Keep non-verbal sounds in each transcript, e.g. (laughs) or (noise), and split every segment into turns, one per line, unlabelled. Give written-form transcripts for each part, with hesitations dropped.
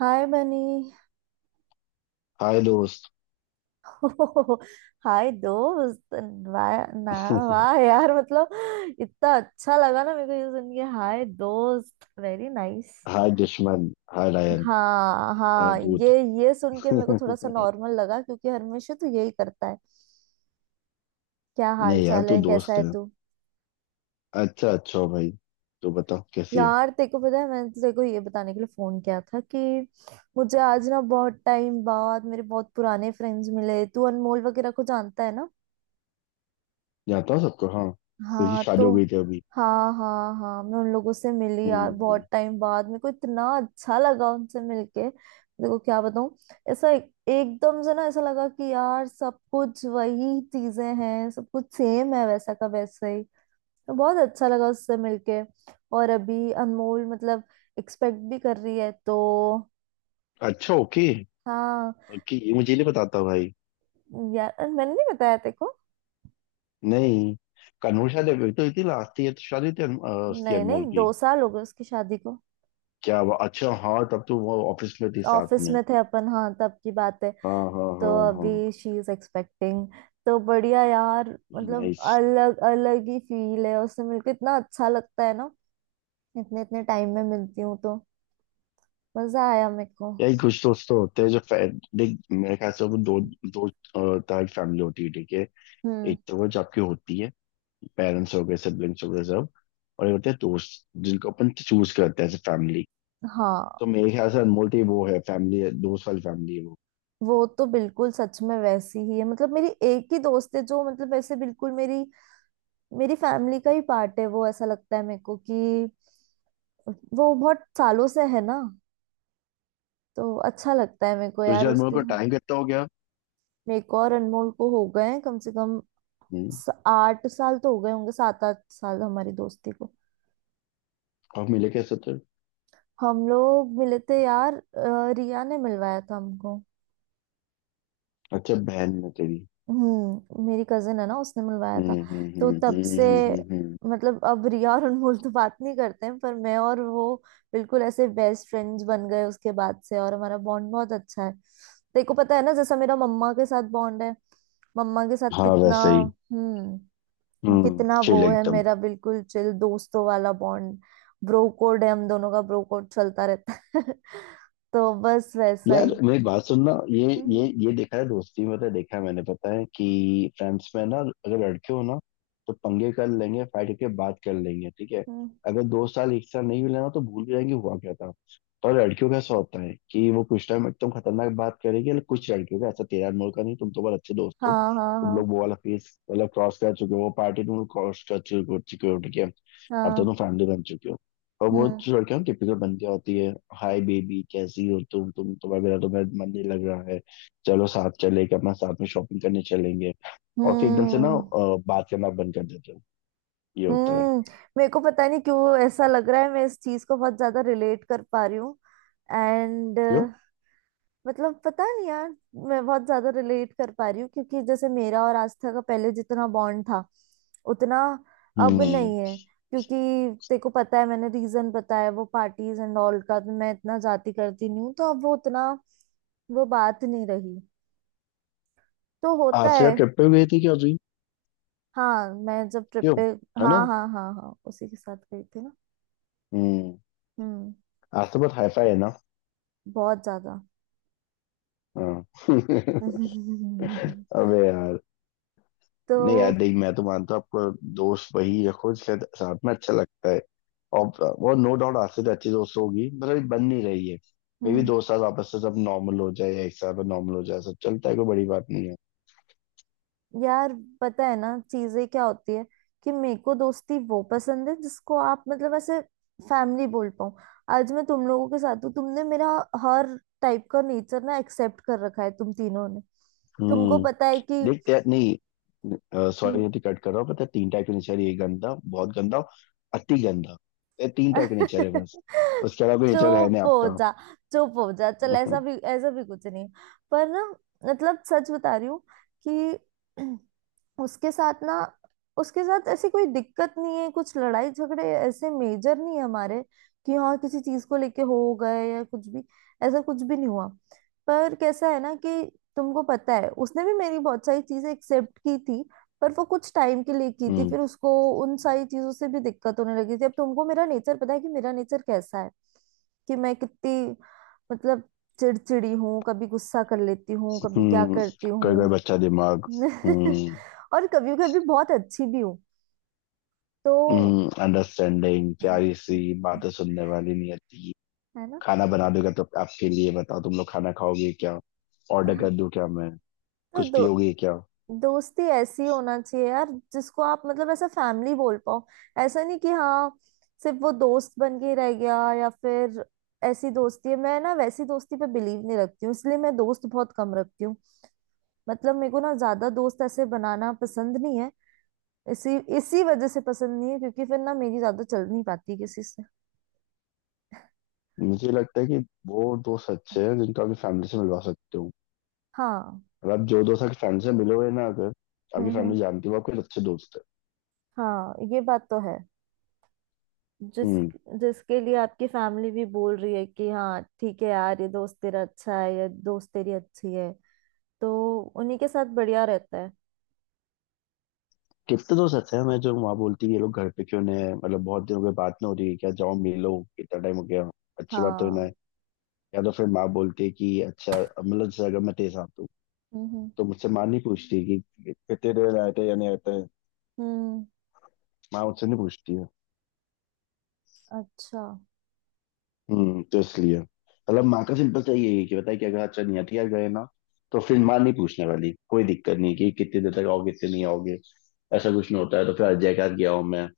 हाय bunny.
Hi दोस्त।
(laughs) हाय दोस्त। वाह ना। वाह
(laughs)
यार मतलब इतना अच्छा लगा ना मेरे को ये सुन के हाय दोस्त, वेरी नाइस।
हाय दुश्मन। Hi lion.
हाँ
हाय
हाँ, ये
भूत।
ये सुन
(laughs)
के मेरे को थोड़ा सा
नहीं,
नॉर्मल लगा क्योंकि हमेशा तो यही करता है। क्या हाल
यार
चाल
तू
है, कैसा
दोस्त
है
है।
तू?
अच्छा अच्छा भाई, तो बता कैसी है।
यार तेरे को पता है मैंने तो तेरे को ये बताने के लिए फोन किया था कि मुझे आज ना बहुत टाइम बाद मेरे बहुत पुराने फ्रेंड्स मिले। तू अनमोल वगैरह को जानता है ना।
जानता हूँ सबको, हाँ। तेरी
हाँ
शादी हो
तो,
गई थी अभी।
हाँ हाँ हाँ मैं उन लोगों से मिली यार
हम्म।
बहुत टाइम बाद, मेरे को इतना अच्छा लगा उनसे मिलके। देखो क्या बताऊं। ऐसा एकदम से ना ऐसा लगा कि यार सब कुछ वही चीजें हैं, सब कुछ सेम है वैसा का वैसे ही। तो बहुत अच्छा लगा उससे मिलके। और अभी अनमोल मतलब एक्सपेक्ट भी कर रही है तो।
अच्छा, ओके।
हाँ,
ओके, ये मुझे नहीं पता था भाई।
यार मैंने नहीं बताया तेको।
नहीं, कन्नूर शादी अभी तो इतनी लास्ट ईयर तो शादी थी उसकी,
नहीं नहीं,
अनमोल
दो
की।
साल हो गए उसकी शादी को।
क्या हुआ? अच्छा हाँ, तब तो वो ऑफिस में थी साथ
ऑफिस
में।
में थे अपन हाँ, तब की बात है।
हाँ हाँ हाँ
तो
हाँ।
अभी शी इज एक्सपेक्टिंग। तो बढ़िया यार। मतलब
नाइस।
अलग अलग ही फील है उससे मिलकर, इतना अच्छा लगता है ना। इतने इतने टाइम में मिलती हूँ तो मजा आया मेरे को।
यही कुछ दोस्त तो होते हैं जो देख, मेरे ख्याल से वो दो, दो तरह की फैमिली होती है ठीक है।
हम्म।
एक तो वो जो आपकी होती है, पेरेंट्स हो गए सिबलिंग्स हो गए सब। और ये होते हैं दोस्त जिनको अपन चूज करते हैं एज फैमिली।
हाँ
तो मेरे ख्याल से अनमोल की वो है फैमिली, दोस्त वाली फैमिली है वो।
वो तो बिल्कुल सच में वैसी ही है, मतलब मेरी एक ही दोस्त है जो मतलब वैसे बिल्कुल मेरी, मेरी फैमिली का ही पार्ट है वो, ऐसा लगता है मेरे को कि वो बहुत सालों से है ना। तो अच्छा लगता है मेरे को
तुझे
यार
अनमोल
उसके।
को टाइम कितना हो गया।
मेरे को और अनमोल को हो गए हैं कम से कम,
हम्म।
8 साल तो हो गए होंगे, 7 8 साल हमारी दोस्ती को।
आप मिले कैसे थे।
हम लोग मिले थे यार, रिया ने मिलवाया था हमको।
अच्छा, बहन है तेरी।
हम्म, मेरी कजिन है ना, उसने मिलवाया था।
हम्म हम्म
तो
हम्म
तब
हम्म
से,
हम्म हम्म, हम्म।
मतलब अब रिया और अनमोल तो बात नहीं करते हैं पर मैं और वो बिल्कुल ऐसे बेस्ट फ्रेंड्स बन गए उसके बाद से। और हमारा बॉन्ड बहुत अच्छा है, तेरे को पता है ना जैसा मेरा मम्मा के साथ बॉन्ड है, मम्मा के साथ
हाँ
कितना।
वैसे ही।
हम्म।
हम्म,
कितना
चिल
वो है
एकदम।
मेरा बिल्कुल चिल दोस्तों वाला बॉन्ड। ब्रो कोड है हम दोनों का, ब्रो कोड चलता रहता है। (laughs) तो बस वैसा
यार
ही।
मेरी बात सुनना,
हम्म।
ये देखा है दोस्ती में, तो देखा है मैंने, पता है कि फ्रेंड्स में ना अगर लड़के हो ना, तो पंगे कर लेंगे, फाइट करके बात कर लेंगे ठीक है।
हम्म,
अगर दो साल एक साल नहीं मिले ना तो भूल जाएंगे हुआ क्या था। पर लड़कियों का ऐसा होता है कि वो कुछ टाइम एकदम खतरनाक बात करेगी, लेकिन कुछ लड़कियों का ऐसा तेरा मोड़ का नहीं, तुम तो बहुत अच्छे दोस्त हो।
हाँ हाँ
तुम
हाँ
लोग वो वाला फेस मतलब क्रॉस कर चुके हो, वो पार्टी तुम लोग क्रॉस कर चुके हो, ठीक है। अब तो
हाँ।
तुम फैमिली बन चुके हो। और वो
हम्म
लड़कियों की टिपिकल बनती होती है। हाय बेबी कैसी हो तुम तुम्हारा, मेरा तो मेरा मन नहीं लग रहा है, चलो साथ चले कि अपना साथ में शॉपिंग करने चलेंगे। और फिर एकदम से ना
हम्म
बात करना बंद कर देते हो। ये होता है।
हम्म। मेरे को पता नहीं क्यों ऐसा लग रहा है, मैं इस चीज को बहुत ज्यादा रिलेट कर पा रही हूँ। एंड,
क्यों।
मतलब पता नहीं यार, मैं बहुत ज्यादा रिलेट कर पा रही हूँ क्योंकि जैसे मेरा और आस्था का पहले जितना बॉन्ड था, उतना अब
हम्म।
नहीं है क्योंकि तेरे को पता है मैंने रीजन बताया वो पार्टीज एंड ऑल का, तो मैं इतना जाती करती नहीं हूँ तो अब वो उतना, वो बात नहीं रही। तो होता
आज का
है।
ट्रिप पे गई थी क्या अभी।
हाँ, मैं जब ट्रिप
क्यों।
पे।
है ना।
हाँ हाँ हाँ हाँ, उसी के साथ गई थी ना।
हम्म।
हम्म।
आज तो बहुत हाई फाई है ना।
बहुत ज्यादा।
हाँ। (laughs)
(laughs)
अबे यार।
तो।
नहीं यार देख, मैं तो मानता हूँ आपको। दोस्त वही रखो, शायद साथ में अच्छा लगता है। और वो नो डाउट आज से तो अच्छी दोस्त होगी, मतलब अभी बन नहीं रही है। मे भी
हम्म।
दो साल वापस से सब नॉर्मल हो जाए या एक साल में नॉर्मल हो जाए, सब चलता है, कोई बड़ी बात नहीं है।
यार, पता है ना चीजें क्या होती है कि मेरे को दोस्ती वो पसंद है जिसको आप मतलब ऐसे फैमिली बोल पाऊं। आज मैं तुम लोगों के साथ हूँ, तुमने मेरा हर टाइप का नेचर ना एक्सेप्ट कर रखा है तुम तीनों ने। तुमको
हम्म।
पता है कि।
देखते हैं, नहीं सॉरी
हम्म।
अति कट कर रहा हूँ, पता है तीन टाइप के नेचर, ये गंदा, बहुत गंदा और अति गंदा। ये तीन टाइप के नेचर है बस।
(laughs)
उसके अलावा कोई नेचर है नहीं
चुप हो
आपका।
जा। चुप हो जा चल,
(laughs)
ऐसा भी कुछ नहीं। पर ना, मतलब सच बता रही हूँ कि (clears throat) उसके साथ ना, उसके साथ ऐसी कोई दिक्कत नहीं है, कुछ लड़ाई झगड़े ऐसे मेजर नहीं है हमारे कि हाँ किसी चीज को लेके हो गए या कुछ भी, ऐसा कुछ भी नहीं हुआ। पर कैसा है ना कि तुमको पता है उसने भी मेरी बहुत सारी चीजें एक्सेप्ट की थी, पर वो कुछ टाइम के लिए की थी,
हम्म।
फिर उसको उन सारी चीजों से भी दिक्कत होने लगी थी। अब तुमको मेरा नेचर पता है कि मेरा नेचर कैसा है, कि मैं कितनी, मतलब चिड़चिड़ी हूँ, कभी गुस्सा कर लेती हूँ, कभी क्या
हम्म।
करती
कोई कोई
हूँ,
बच्चा दिमाग। हम्म।
(laughs) और कभी कभी बहुत अच्छी भी हूँ। तो
अंडरस्टैंडिंग, प्यारी सी बातें सुनने वाली नियति।
है ना।
खाना बना दूंगा तो आपके लिए, बताओ तुम लोग खाना खाओगे क्या। ऑर्डर
हाँ,
कर दूं क्या मैं।
तो
कुछ
दो
पियोगे क्या।
दोस्ती ऐसी होना चाहिए यार जिसको आप मतलब ऐसा फैमिली बोल पाओ। ऐसा नहीं कि हाँ, सिर्फ वो दोस्त बन के रह गया या फिर ऐसी दोस्ती है। मैं ना वैसी दोस्ती पे बिलीव नहीं रखती हूँ, इसलिए मैं दोस्त बहुत कम रखती हूँ। मतलब मेरे को ना ज्यादा दोस्त ऐसे बनाना पसंद नहीं है, इसी इसी वजह से पसंद नहीं है क्योंकि फिर ना मेरी ज्यादा चल नहीं पाती किसी से।
मुझे लगता है कि वो दोस्त अच्छे हैं जिनको आपकी फैमिली से मिलवा सकते हो।
हाँ।
और आप जो दोस्त आपकी फैमिली से मिलोगे ना, अगर आपकी
हम्म।
फैमिली जानती है वो आपके अच्छे दोस्त है।
हाँ ये बात तो है। जिस
हम्म।
जिसके लिए आपकी फैमिली भी बोल रही है कि हाँ ठीक है यार, ये दोस्त तेरा अच्छा है, ये दोस्त तेरी अच्छी है, तो उन्हीं के साथ बढ़िया रहता है।
कितने दोस्त अच्छे हैं मैं, जो वहाँ बोलती है ये लोग घर पे क्यों नहीं है, मतलब बहुत दिन हो गए बात नहीं हो रही है क्या, जाओ मिलो कितना टाइम हो गया। अच्छी बात तो ना है।
हाँ।
या तो फिर माँ बोलती है कि अच्छा, मतलब जैसे अगर मैं तेज आता हूँ
हम्म
तो मुझसे माँ नहीं पूछती है कि कितने देर आए थे या नहीं आए थे।
हम्म।
माँ मुझसे नहीं पूछती है।
अच्छा।
हम्म, तो इसलिए मतलब माँ का सिंपल सा यही है कि बताइए कि अगर अच्छा नहीं हथियार गए ना, तो फिर
हम्म।
माँ नहीं पूछने वाली, कोई दिक्कत नहीं कि कितनी देर तक आओगे कितने नहीं आओगे। ऐसा कुछ नहीं होता है, तो फिर अजय के साथ गया हूँ मैं।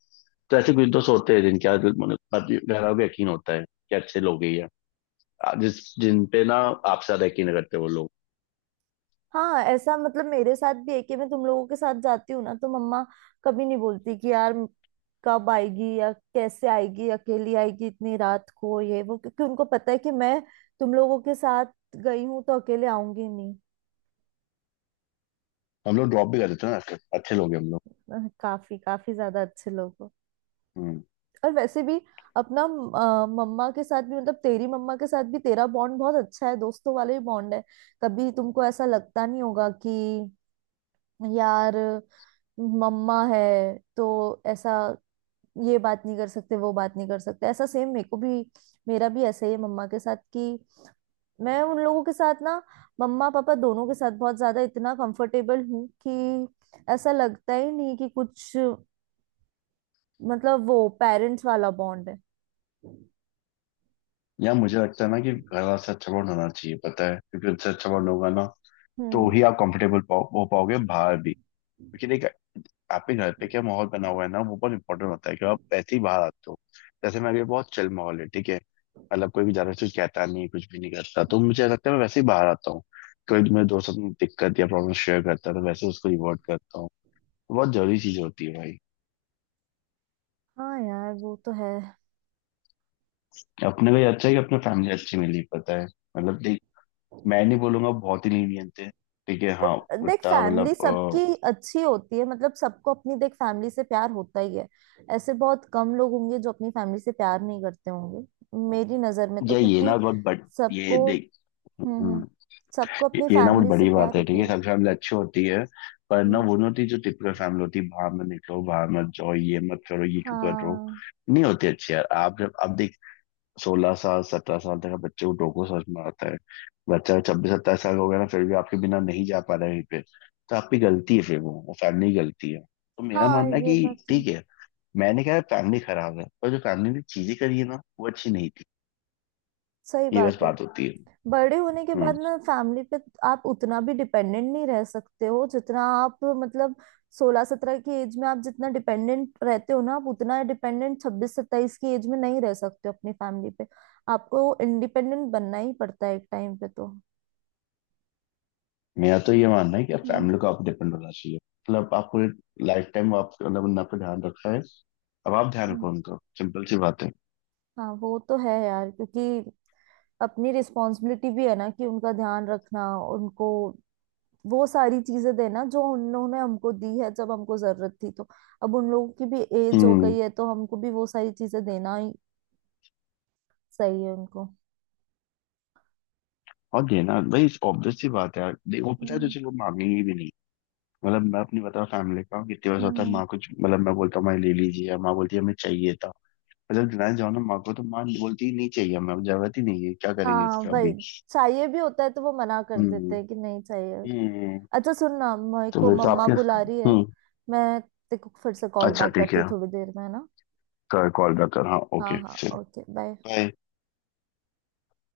तो ऐसे कुछ दोस्त होते हैं जिनके आज मतलब बाकी घर वालों को यकीन होता है कि अच्छे लोग ही है। जिस जिन पे ना आपसे ज्यादा यकीन करते हैं वो लोग।
हाँ ऐसा मतलब मेरे साथ भी है कि मैं तुम लोगों के साथ जाती हूँ ना तो मम्मा कभी नहीं बोलती कि यार, कब आएगी या कैसे आएगी, अकेली आएगी इतनी रात को ये वो, क्योंकि उनको पता है कि मैं तुम लोगों के साथ गई हूँ तो अकेले आऊंगी।
हम लोग ड्रॉप भी कर देते हैं ना, ऐसे अच्छे लोग हैं हम
काफी काफी ज्यादा अच्छे लोग हो।
लोग।
और वैसे भी अपना मम्मा के साथ भी मतलब तेरी मम्मा के साथ भी तेरा बॉन्ड बहुत अच्छा है, दोस्तों वाले बॉन्ड है। कभी तुमको ऐसा लगता नहीं होगा कि यार मम्मा है तो ऐसा ये बात नहीं कर सकते वो बात नहीं कर सकते। ऐसा सेम मेरे को भी, मेरा भी ऐसा ही है मम्मा के साथ कि मैं उन लोगों के साथ ना, मम्मा पापा दोनों के साथ बहुत ज्यादा इतना कंफर्टेबल हूँ कि ऐसा लगता ही नहीं कि कुछ, मतलब वो पेरेंट्स वाला बॉन्ड है।
या मुझे लगता है ना कि घर वाला से अच्छा बॉन्ड होना चाहिए, पता है क्योंकि उनसे अच्छा बॉन्ड होगा ना तो
हम्म।
ही आप हो पाओगे बाहर भी। क्योंकि देख, आपके घर पे क्या माहौल बना हुआ है ना वो बहुत इंपॉर्टेंट होता है, कि आप ऐसे ही बाहर आते हो। जैसे मेरे बहुत चिल माहौल है ठीक है, मतलब कोई भी ज्यादा कुछ कहता नहीं, कुछ भी नहीं करता, तो मुझे लगता है मैं वैसे ही बाहर आता हूँ। कोई मेरे दोस्त अपनी दिक्कत या प्रॉब्लम शेयर करता है तो वैसे उसको रिवॉर्ड करता हूँ। बहुत जरूरी चीज होती है भाई।
हाँ यार वो तो है।
अपने लिए अच्छा है कि अपने फैमिली अच्छी मिली, पता है मतलब। देख मैं नहीं बोलूंगा बहुत ही लीनियंट थे, ठीक है हाँ।
देख
उतना
फैमिली
मतलब
सबकी अच्छी होती है, मतलब सबको अपनी देख फैमिली से प्यार होता ही है। ऐसे बहुत कम लोग होंगे जो अपनी फैमिली से प्यार नहीं करते होंगे, मेरी नजर में
अ,
तो,
या ये
क्योंकि
ना बहुत बड़ ये
सबको।
देख।
हम्म।
हम्म,
सबको अपनी
ये ना बहुत
फैमिली से
बड़ी बात
प्यार
है
होता
ठीक है,
ही है।
सब फैमिली अच्छी होती है। पर ना
हम्म।
वो नहीं होती जो टिपिकल फैमिली होती है, बाहर मत निकलो, बाहर मत जाओ, ये मत करो, ये क्यों कर रहे हो।
हाँ
नहीं होती अच्छी यार, आप जब, अब देख 16 साल 17 साल तक आप बच्चे को टोको समझ में आता है। बच्चा 26 27 साल हो गया ना फिर भी आपके बिना नहीं जा पा रहा है कहीं पे, तो आपकी गलती है, फिर वो फैमिली की गलती है। तो मेरा
हाँ
मानना है
ये
कि
बात तो है।
ठीक है, मैंने कहा फैमिली खराब है, और जो फैमिली में चीजें करी है ना वो अच्छी नहीं थी,
सही
ये बस
बात है।
बात होती है।
बड़े होने के
हम्म।
बाद ना फैमिली पे आप उतना भी डिपेंडेंट नहीं रह सकते हो जितना आप मतलब 16 17 की एज में आप जितना डिपेंडेंट रहते हो ना, आप उतना डिपेंडेंट 26 27 की एज में नहीं रह सकते हो अपनी फैमिली पे। आपको इंडिपेंडेंट बनना ही पड़ता है एक टाइम पे तो।
मेरा तो ये मानना है कि आप
हम्म।
फैमिली को आप डिपेंड होना चाहिए, मतलब आप पूरे लाइफ टाइम आप मतलब उन पे ध्यान रखा है, अब आप ध्यान रखो
हम्म।
उनका, सिंपल सी बात है।
हाँ वो तो है यार, क्योंकि अपनी रिस्पॉन्सिबिलिटी भी है ना कि उनका ध्यान रखना, उनको वो सारी चीजें देना जो उन्होंने हमको दी है जब हमको जरूरत थी, तो अब उन लोगों की भी एज हो
हम्म।
गई है तो हमको भी वो सारी चीजें देना ही सही है उनको।
और देना भाई ऑब्वियस सी बात है यार, देखो पता है
हम्म
तुझे वो मांगेंगे भी नहीं। मतलब मैं अपनी बताऊँ फैमिली का, कितने बार
हम्म
होता है
हम्म।
माँ कुछ मतलब मैं बोलता हूँ माँ ले लीजिए, या माँ बोलती है हमें चाहिए था। और जब दिलाने जाओ ना माँ को तो माँ बोलती है, नहीं चाहिए हमें, अब जरूरत ही नहीं है, क्या करेंगे
हाँ
इसका
वही
अभी।
चाहिए भी होता है तो वो मना कर
हम्म।
देते हैं कि नहीं चाहिए।
हम्म,
अच्छा सुन ना, मेरे
तो
को
फिर तो
मम्मा
आपके।
बुला रही है,
हम्म।
मैं तेको फिर से कॉल
अच्छा
बैक
ठीक
करती
है,
हूँ थोड़ी देर में, है ना।
कॉल बैक कर, हाँ ओके,
हाँ हाँ ओके बाय।
बाय।